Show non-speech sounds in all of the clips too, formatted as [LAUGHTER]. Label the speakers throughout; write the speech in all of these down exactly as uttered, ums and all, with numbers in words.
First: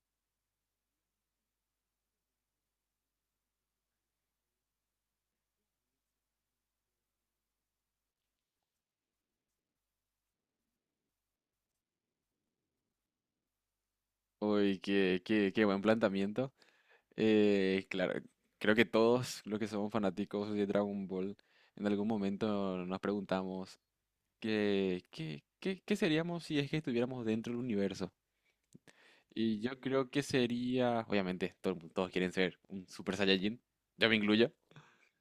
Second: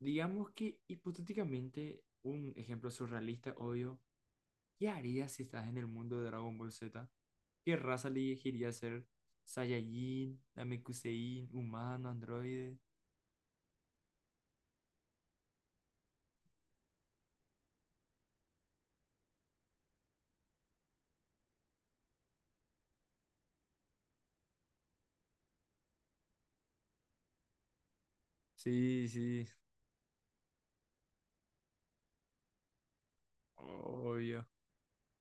Speaker 1: Digamos que hipotéticamente, un ejemplo surrealista, obvio, ¿qué harías si estás en el mundo de Dragon Ball Z? ¿Qué raza elegirías ser? ¿Saiyajin, Namekusein, humano, androide?
Speaker 2: Uy, qué, qué, qué buen planteamiento. Eh, claro, creo que todos los que somos fanáticos de Dragon Ball, en algún momento nos preguntamos qué, qué, qué, qué seríamos si es que estuviéramos dentro del universo.
Speaker 1: Sí, sí,
Speaker 2: Y yo creo que sería, obviamente, todo el mu- todos quieren ser un Super Saiyajin, yo me
Speaker 1: obvio,
Speaker 2: incluyo.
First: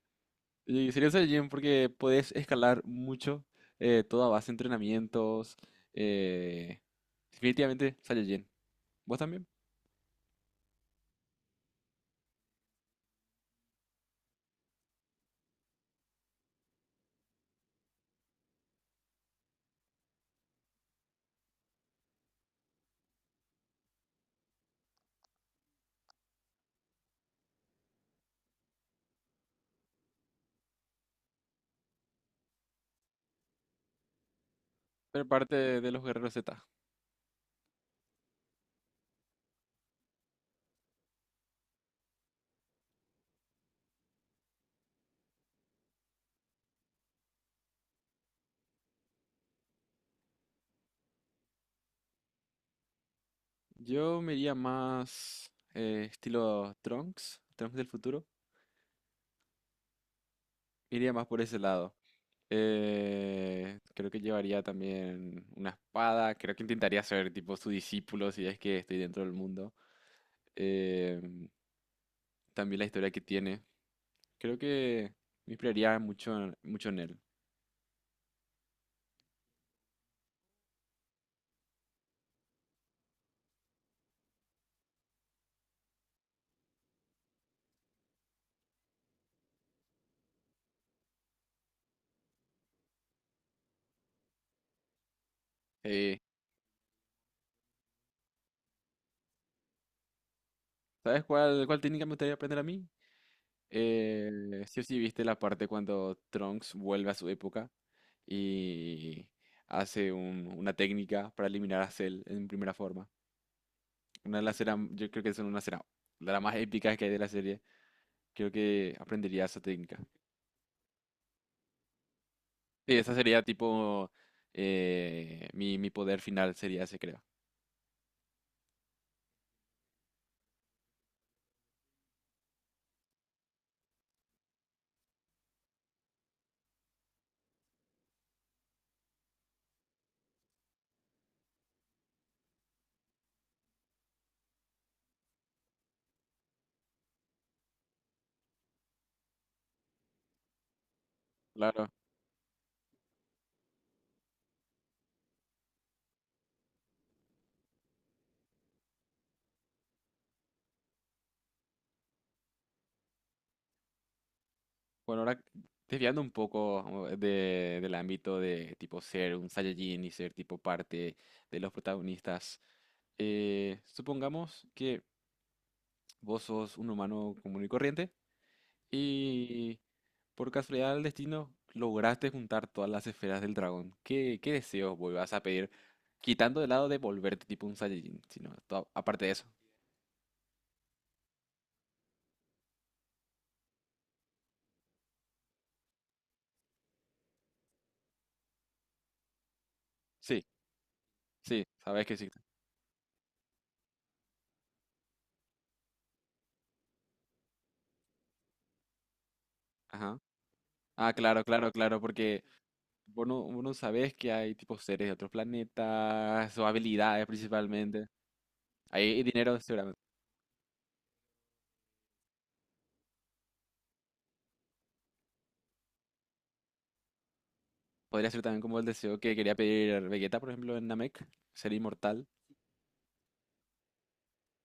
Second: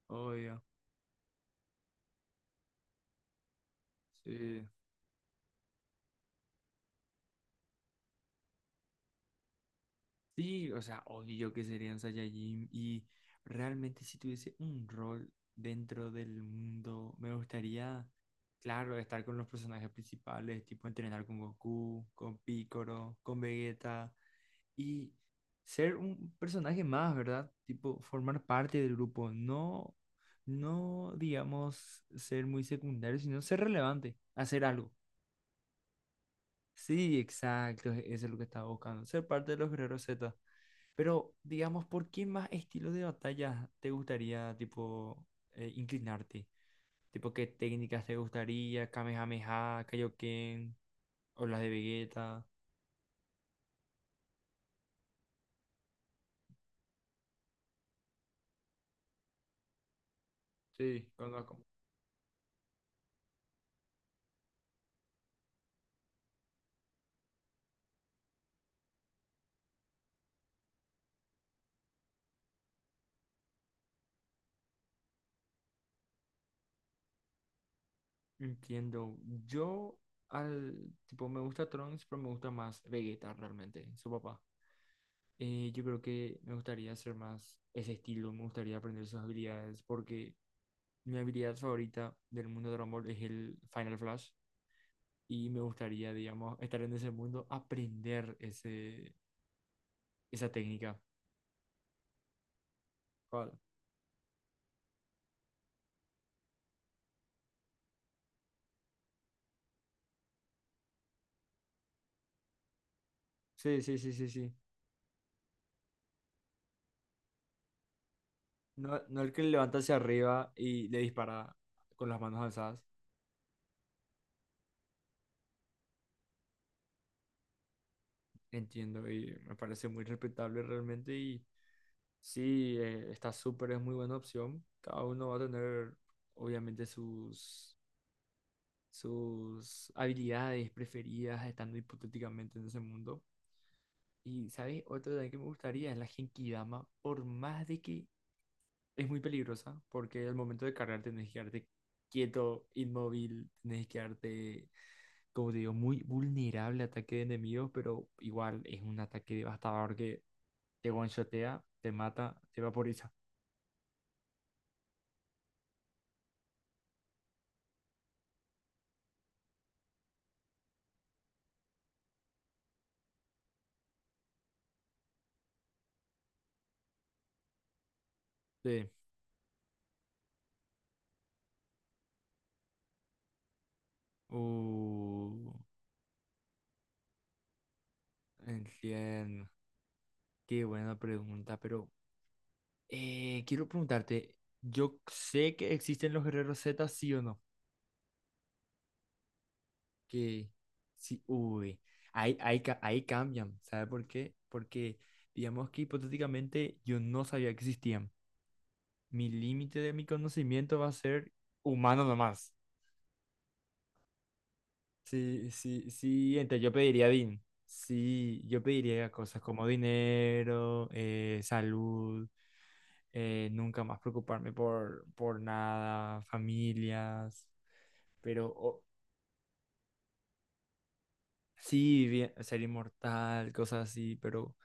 Speaker 1: obvio.
Speaker 2: Y sería un Saiyajin porque puedes escalar mucho, eh, toda base de
Speaker 1: Sí.
Speaker 2: entrenamientos. eh, Definitivamente Saiyajin. ¿Vos también?
Speaker 1: Sí, o sea, obvio que serían Saiyajin y realmente si tuviese un rol dentro del mundo, me gustaría, claro, estar con los personajes principales, tipo entrenar con Goku, con Piccolo, con Vegeta y ser un personaje más, ¿verdad? Tipo formar parte del grupo, no, no digamos ser muy secundario, sino ser relevante, hacer algo.
Speaker 2: Pero parte de los guerreros Z.
Speaker 1: Sí, exacto, e-, eso es lo que estaba buscando, ser parte de los Guerreros Z. Pero, digamos, ¿por qué más estilo de batalla te gustaría, tipo, eh, inclinarte? Tipo, ¿qué técnicas te gustaría? Kamehameha, Kaioken, o las de Vegeta.
Speaker 2: Yo me iría más eh, estilo Trunks, Trunks del futuro. Me
Speaker 1: Sí,
Speaker 2: iría más por
Speaker 1: conozco.
Speaker 2: ese lado. Eh, creo que llevaría también una espada. Creo que intentaría ser tipo su discípulo si es que estoy dentro del mundo. Eh, También la historia que tiene. Creo que me inspiraría mucho, en- mucho en él.
Speaker 1: Entiendo. Yo, al, tipo, me gusta Trunks, pero me gusta más Vegeta realmente, su papá. Eh, yo creo que me gustaría hacer más ese estilo, me gustaría aprender sus habilidades, porque mi habilidad favorita del mundo de Dragon Ball es el Final Flash. Y me gustaría,
Speaker 2: Eh,
Speaker 1: digamos, estar en ese mundo, aprender ese, esa técnica.
Speaker 2: ¿Sabes cuál, cuál técnica me gustaría aprender a mí?
Speaker 1: Claro.
Speaker 2: Eh, ¿sí o sí viste la parte cuando Trunks vuelve a su época y hace un- una técnica para eliminar a Cell en primera forma?
Speaker 1: Sí, sí, sí, sí,
Speaker 2: Una de
Speaker 1: sí.
Speaker 2: las escenas, yo creo que es una escena de las más épicas que hay de la serie. Creo que
Speaker 1: No, no el que
Speaker 2: aprendería esa
Speaker 1: levanta hacia
Speaker 2: técnica.
Speaker 1: arriba y le dispara con las manos alzadas.
Speaker 2: Sí, esa sería tipo eh, mi, mi poder final sería ese, creo.
Speaker 1: Entiendo y me parece muy respetable realmente y sí, eh, está súper, es muy buena opción. Cada uno va a tener obviamente sus, sus habilidades preferidas estando hipotéticamente en ese mundo. Y, ¿sabes? Otra también que me gustaría es la Genkidama, por más de que es muy peligrosa porque al momento de cargar tenés que quedarte
Speaker 2: Claro.
Speaker 1: quieto, inmóvil, tenés que quedarte, como te digo, muy vulnerable a ataque de enemigos, pero igual es un ataque devastador que te one-shotea, te mata, te vaporiza.
Speaker 2: Bueno, ahora desviando un poco eh, de- del ámbito de tipo ser un Saiyajin y ser tipo parte de los protagonistas, eh, supongamos que vos sos un humano común y corriente
Speaker 1: Sí.
Speaker 2: y por casualidad del destino lograste juntar todas las esferas del dragón. ¿Qué, qué deseos vos
Speaker 1: Uh,
Speaker 2: vas a pedir? Quitando de lado de volverte tipo un Saiyajin, sino to- aparte de eso.
Speaker 1: entiendo. Qué buena pregunta, pero eh, quiero preguntarte, yo sé que existen los guerreros Z, ¿sí o no?
Speaker 2: Sí,
Speaker 1: Que sí,
Speaker 2: sí,
Speaker 1: uy,
Speaker 2: sabes que sí.
Speaker 1: ahí, ahí, ca- ahí cambian, ¿sabe por qué? Porque digamos que hipotéticamente yo no sabía que existían. Mi límite de mi
Speaker 2: Ajá.
Speaker 1: conocimiento va a
Speaker 2: Ah,
Speaker 1: ser
Speaker 2: claro, claro, claro,
Speaker 1: humano
Speaker 2: porque
Speaker 1: nomás.
Speaker 2: Vos no, vos no sabés que hay tipos seres de otros
Speaker 1: Sí, sí, sí,
Speaker 2: planetas
Speaker 1: entonces
Speaker 2: o
Speaker 1: yo pediría
Speaker 2: habilidades
Speaker 1: din.
Speaker 2: principalmente.
Speaker 1: Sí, yo pediría
Speaker 2: Hay
Speaker 1: cosas
Speaker 2: dinero,
Speaker 1: como
Speaker 2: seguramente.
Speaker 1: dinero, eh, salud, eh, nunca más preocuparme por, por nada, familias,
Speaker 2: Podría ser
Speaker 1: pero
Speaker 2: también como
Speaker 1: o-
Speaker 2: el deseo que quería pedir Vegeta, por ejemplo, en Namek, ser
Speaker 1: sí,
Speaker 2: inmortal.
Speaker 1: bien- ser inmortal, cosas así, pero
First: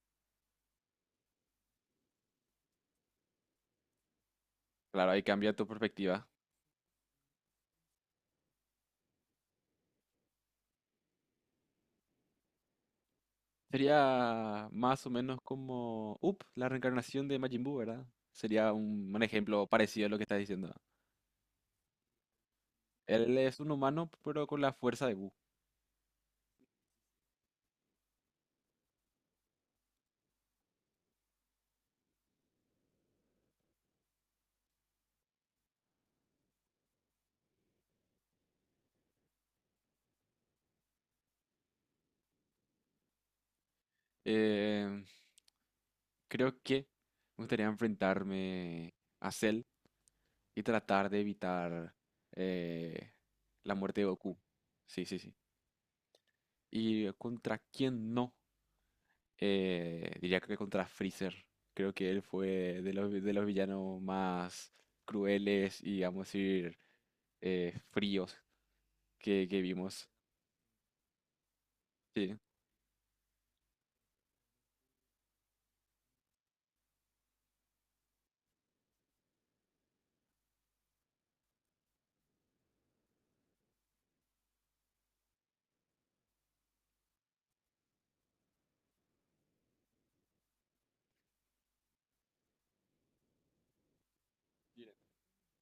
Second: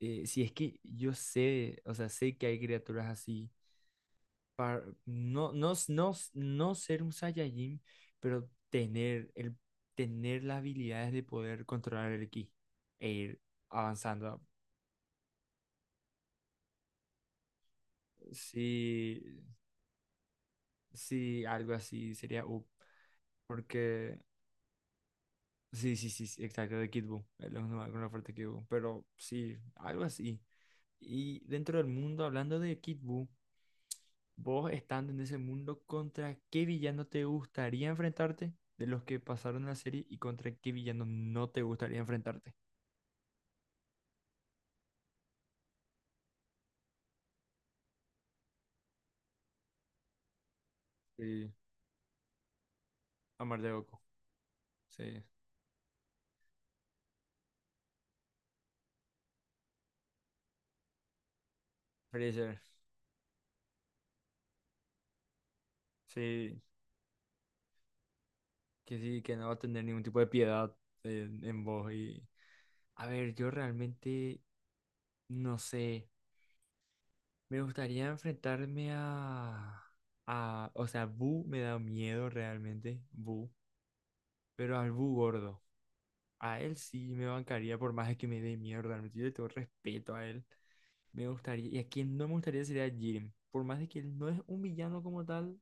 Speaker 1: eh, si es que yo sé, o sea, sé que hay criaturas así, para,
Speaker 2: Claro, ahí
Speaker 1: no,
Speaker 2: cambia tu
Speaker 1: no, no,
Speaker 2: perspectiva.
Speaker 1: no ser un Saiyajin, pero tener, el, tener las habilidades de poder controlar el ki e ir avanzando.
Speaker 2: Sería más o menos como, up, la reencarnación de Majin Buu, ¿verdad? Sería un,
Speaker 1: Sí,
Speaker 2: un ejemplo parecido a lo que estás diciendo.
Speaker 1: sí, algo así sería up,
Speaker 2: Él es un humano,
Speaker 1: porque
Speaker 2: pero con la fuerza de Buu.
Speaker 1: sí, sí, sí, sí, exacto, de Kid Buu, es lo con la oferta de Kid Buu, pero sí, algo así. Y dentro del mundo, hablando de Kid Buu, vos estando en ese mundo, ¿contra qué villano te gustaría enfrentarte de los que pasaron la serie y contra qué villano no te gustaría enfrentarte?
Speaker 2: Eh, Creo que me gustaría enfrentarme a Cell y tratar de
Speaker 1: Sí,
Speaker 2: evitar eh,
Speaker 1: Amar de
Speaker 2: la
Speaker 1: Goku.
Speaker 2: muerte de Goku. Sí, sí,
Speaker 1: Sí,
Speaker 2: sí. ¿Y eh, contra quién no? Eh, diría que contra Freezer. Creo que él fue
Speaker 1: Freezer.
Speaker 2: de los, de los villanos más crueles y, vamos a
Speaker 1: Sí,
Speaker 2: decir, eh, fríos
Speaker 1: que sí, que no
Speaker 2: que,
Speaker 1: va a
Speaker 2: que
Speaker 1: tener ningún
Speaker 2: vimos.
Speaker 1: tipo de piedad en, en vos. Y...
Speaker 2: Sí.
Speaker 1: A ver, yo realmente no sé. Me gustaría enfrentarme a... a... O sea, Boo me da miedo realmente, Boo. Pero al Boo gordo. A él sí me bancaría por más de que me dé mierda. Realmente, yo le tengo respeto a él. Me gustaría. Y a quien no me gustaría sería a Jiren. Por más de que él no es un villano como tal,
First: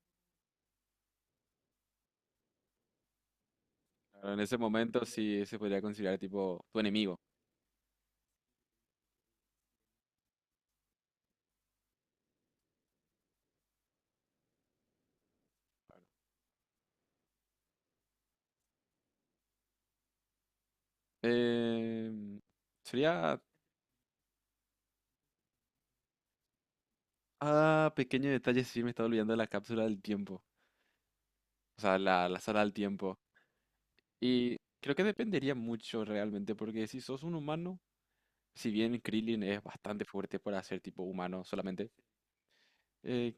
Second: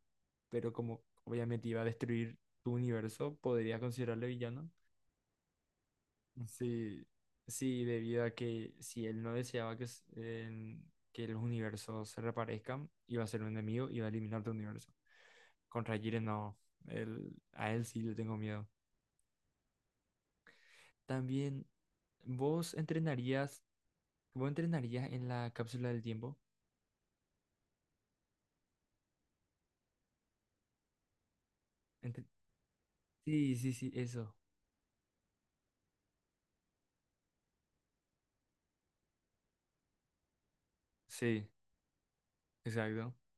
Speaker 1: pero como obviamente iba a destruir tu universo, podría considerarle
Speaker 2: Claro, en ese
Speaker 1: villano.
Speaker 2: momento sí se podría considerar tipo tu
Speaker 1: Sí,
Speaker 2: enemigo.
Speaker 1: sí, debido a que si él no deseaba que, s- en- que los universos se reparezcan, iba a ser un enemigo, iba a eliminar tu universo. Contra Jiren no. Él- a él sí le tengo miedo. También,
Speaker 2: Em,
Speaker 1: ¿vos
Speaker 2: Sería...
Speaker 1: entrenarías ¿cómo entrenaría en la cápsula del tiempo?
Speaker 2: Ah, pequeño detalle, sí me estaba olvidando de la cápsula del tiempo. O sea,
Speaker 1: Entre-
Speaker 2: la, la sala del tiempo.
Speaker 1: Sí, sí, sí, eso.
Speaker 2: Y creo que dependería mucho realmente, porque si sos un humano, si bien Krillin es bastante fuerte para ser tipo humano
Speaker 1: Sí,
Speaker 2: solamente,
Speaker 1: exacto.
Speaker 2: eh,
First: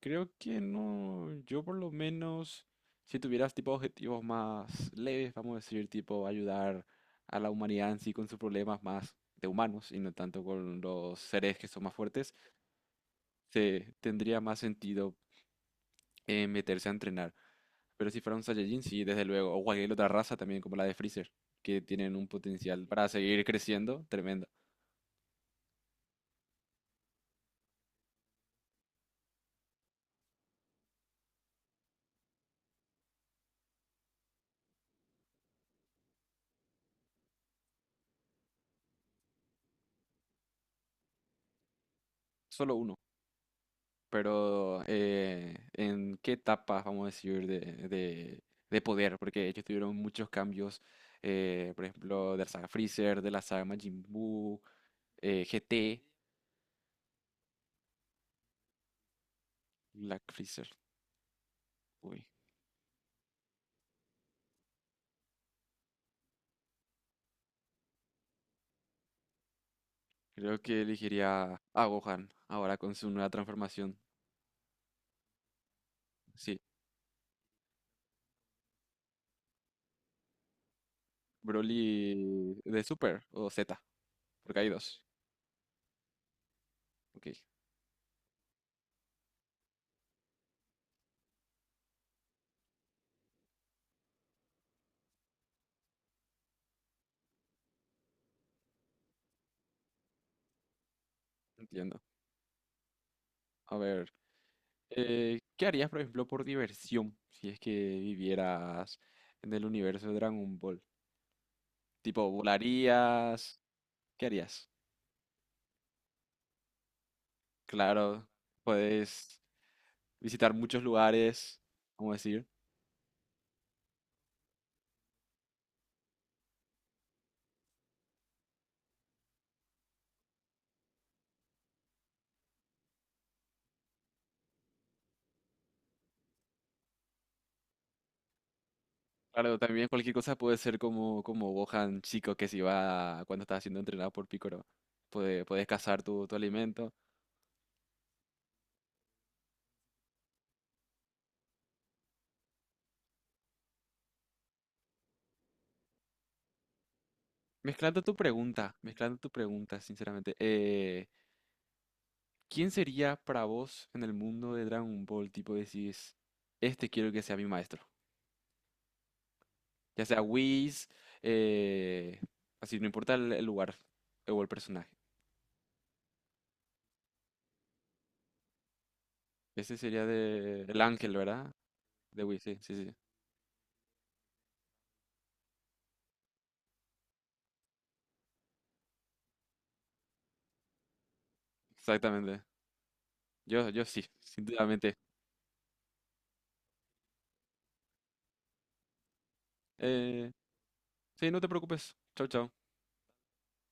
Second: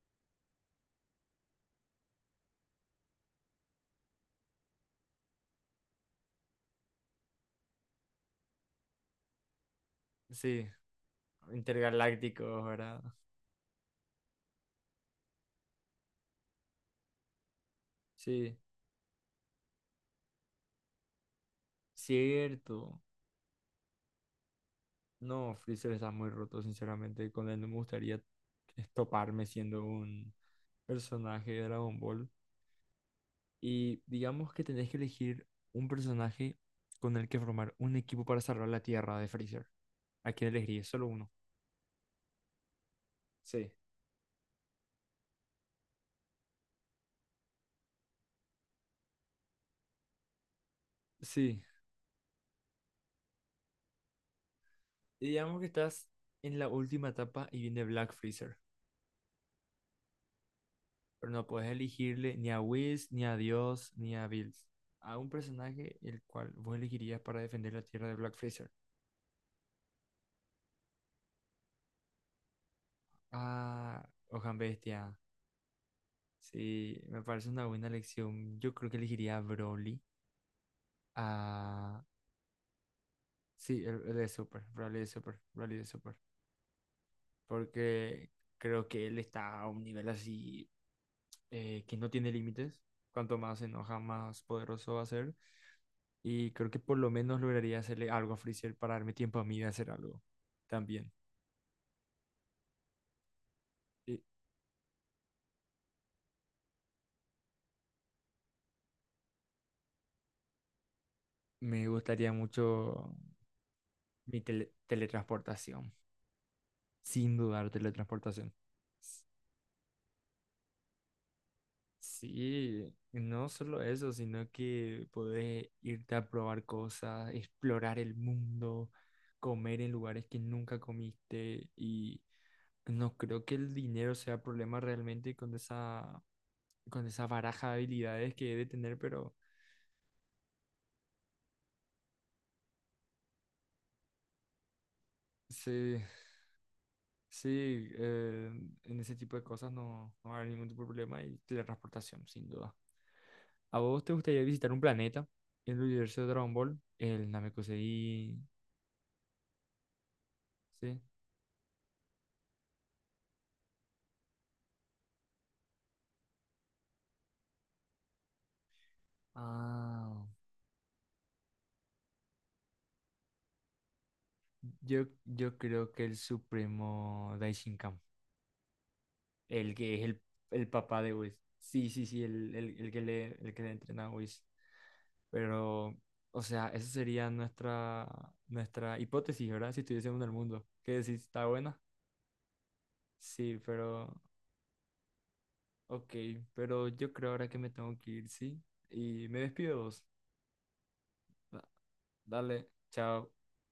Speaker 2: creo que no, yo por lo menos, si tuvieras tipo objetivos más leves, vamos a decir, tipo ayudar a la humanidad en sí con sus problemas más de humanos y no tanto
Speaker 1: Sí,
Speaker 2: con los seres que son más fuertes,
Speaker 1: intergalácticos, ¿verdad?
Speaker 2: se tendría más sentido eh, meterse a entrenar. Pero si fuera un
Speaker 1: Sí,
Speaker 2: Saiyajin, sí, desde luego. O cualquier otra raza también, como la de Freezer, que tienen un potencial
Speaker 1: cierto.
Speaker 2: para seguir creciendo tremendo.
Speaker 1: No, Freezer está muy roto, sinceramente. Con él no me gustaría estoparme siendo un personaje de Dragon Ball. Y digamos que tenés que elegir un personaje con el que formar un equipo para salvar la Tierra de Freezer. ¿A quién elegirías? Solo uno.
Speaker 2: Solo uno.
Speaker 1: Sí.
Speaker 2: Pero, eh, ¿en qué etapa, vamos a decir, de, de, de poder? Porque ellos tuvieron muchos cambios,
Speaker 1: Sí.
Speaker 2: eh, por ejemplo, de la saga Freezer, de la saga Majin Buu,
Speaker 1: Y
Speaker 2: eh,
Speaker 1: digamos que
Speaker 2: G T,
Speaker 1: estás en la última etapa y viene Black Freezer.
Speaker 2: Black Freezer.
Speaker 1: Pero no puedes
Speaker 2: Uy,
Speaker 1: elegirle ni a Whis, ni a Dios, ni a Bills. A un personaje el cual vos elegirías para defender la tierra de Black Freezer.
Speaker 2: creo que elegiría a Gohan ahora con su nueva transformación.
Speaker 1: Ah, Ojan Bestia.
Speaker 2: Sí,
Speaker 1: Sí, me parece una buena elección. Yo creo que elegiría a Broly. A...
Speaker 2: Broly de Super o Z,
Speaker 1: Sí, el, el de
Speaker 2: porque
Speaker 1: Super.
Speaker 2: hay
Speaker 1: Broly
Speaker 2: dos.
Speaker 1: de Super. Broly de Super.
Speaker 2: Ok.
Speaker 1: Porque creo que él está a un nivel así eh, que no tiene límites. Cuanto más se enoja, más poderoso va a ser. Y creo que por lo menos lograría hacerle algo a Freezer para darme tiempo a mí de hacer algo también.
Speaker 2: Entiendo. A ver,
Speaker 1: Y
Speaker 2: eh, ¿qué harías, por ejemplo, por diversión si es que vivieras en el universo de Dragon Ball?
Speaker 1: me
Speaker 2: Tipo,
Speaker 1: gustaría mucho
Speaker 2: volarías, ¿qué
Speaker 1: mi
Speaker 2: harías?
Speaker 1: tele- teletransportación. Sin dudar,
Speaker 2: Claro,
Speaker 1: teletransportación. S-
Speaker 2: puedes visitar muchos lugares, vamos a decir.
Speaker 1: Sí, no solo eso, sino que poder irte a probar cosas, explorar el mundo, comer en lugares que nunca comiste y no creo que el dinero sea problema realmente con esa, con esa baraja de habilidades que he de tener, pero
Speaker 2: Claro, también cualquier cosa puede ser como, como Gohan chico que se iba cuando estaba siendo entrenado por Piccolo. Puede, puedes
Speaker 1: sí,
Speaker 2: cazar tu, tu alimento.
Speaker 1: sí, eh, en ese tipo de cosas no, no va a haber ningún tipo de problema y teletransportación, sin duda. ¿A vos te gustaría visitar un planeta? El universo de Dragon Ball, el
Speaker 2: Mezclando tu
Speaker 1: Namekusei,
Speaker 2: pregunta, mezclando tu pregunta, sinceramente.
Speaker 1: ¿sí?
Speaker 2: eh, ¿Quién sería para vos en el mundo de Dragon Ball? Tipo, decís, este quiero que sea mi maestro. Ya
Speaker 1: Ah,
Speaker 2: sea Whis, eh, así, no importa el, el lugar eh, o el personaje.
Speaker 1: yo, yo creo que el supremo Daishinkan, el
Speaker 2: Ese
Speaker 1: que es
Speaker 2: sería
Speaker 1: el,
Speaker 2: de
Speaker 1: el
Speaker 2: el
Speaker 1: papá de
Speaker 2: ángel,
Speaker 1: Whis.
Speaker 2: ¿verdad?
Speaker 1: Sí, sí, sí,
Speaker 2: De Whis,
Speaker 1: el,
Speaker 2: sí, sí,
Speaker 1: el,
Speaker 2: sí.
Speaker 1: el que le, el que le entrena a Whis. Pero, o sea, esa sería nuestra, nuestra hipótesis, ¿verdad? Si estuviésemos en el mundo. ¿Qué decís? ¿Está buena?
Speaker 2: Exactamente.
Speaker 1: Sí,
Speaker 2: Yo, yo sí,
Speaker 1: pero
Speaker 2: [LAUGHS] sinceramente.
Speaker 1: ok, pero yo creo ahora que me tengo que ir, ¿sí? Y me despido de vos.
Speaker 2: Eh, sí, no te
Speaker 1: Da-
Speaker 2: preocupes. Chao, chao.
Speaker 1: Dale, chao.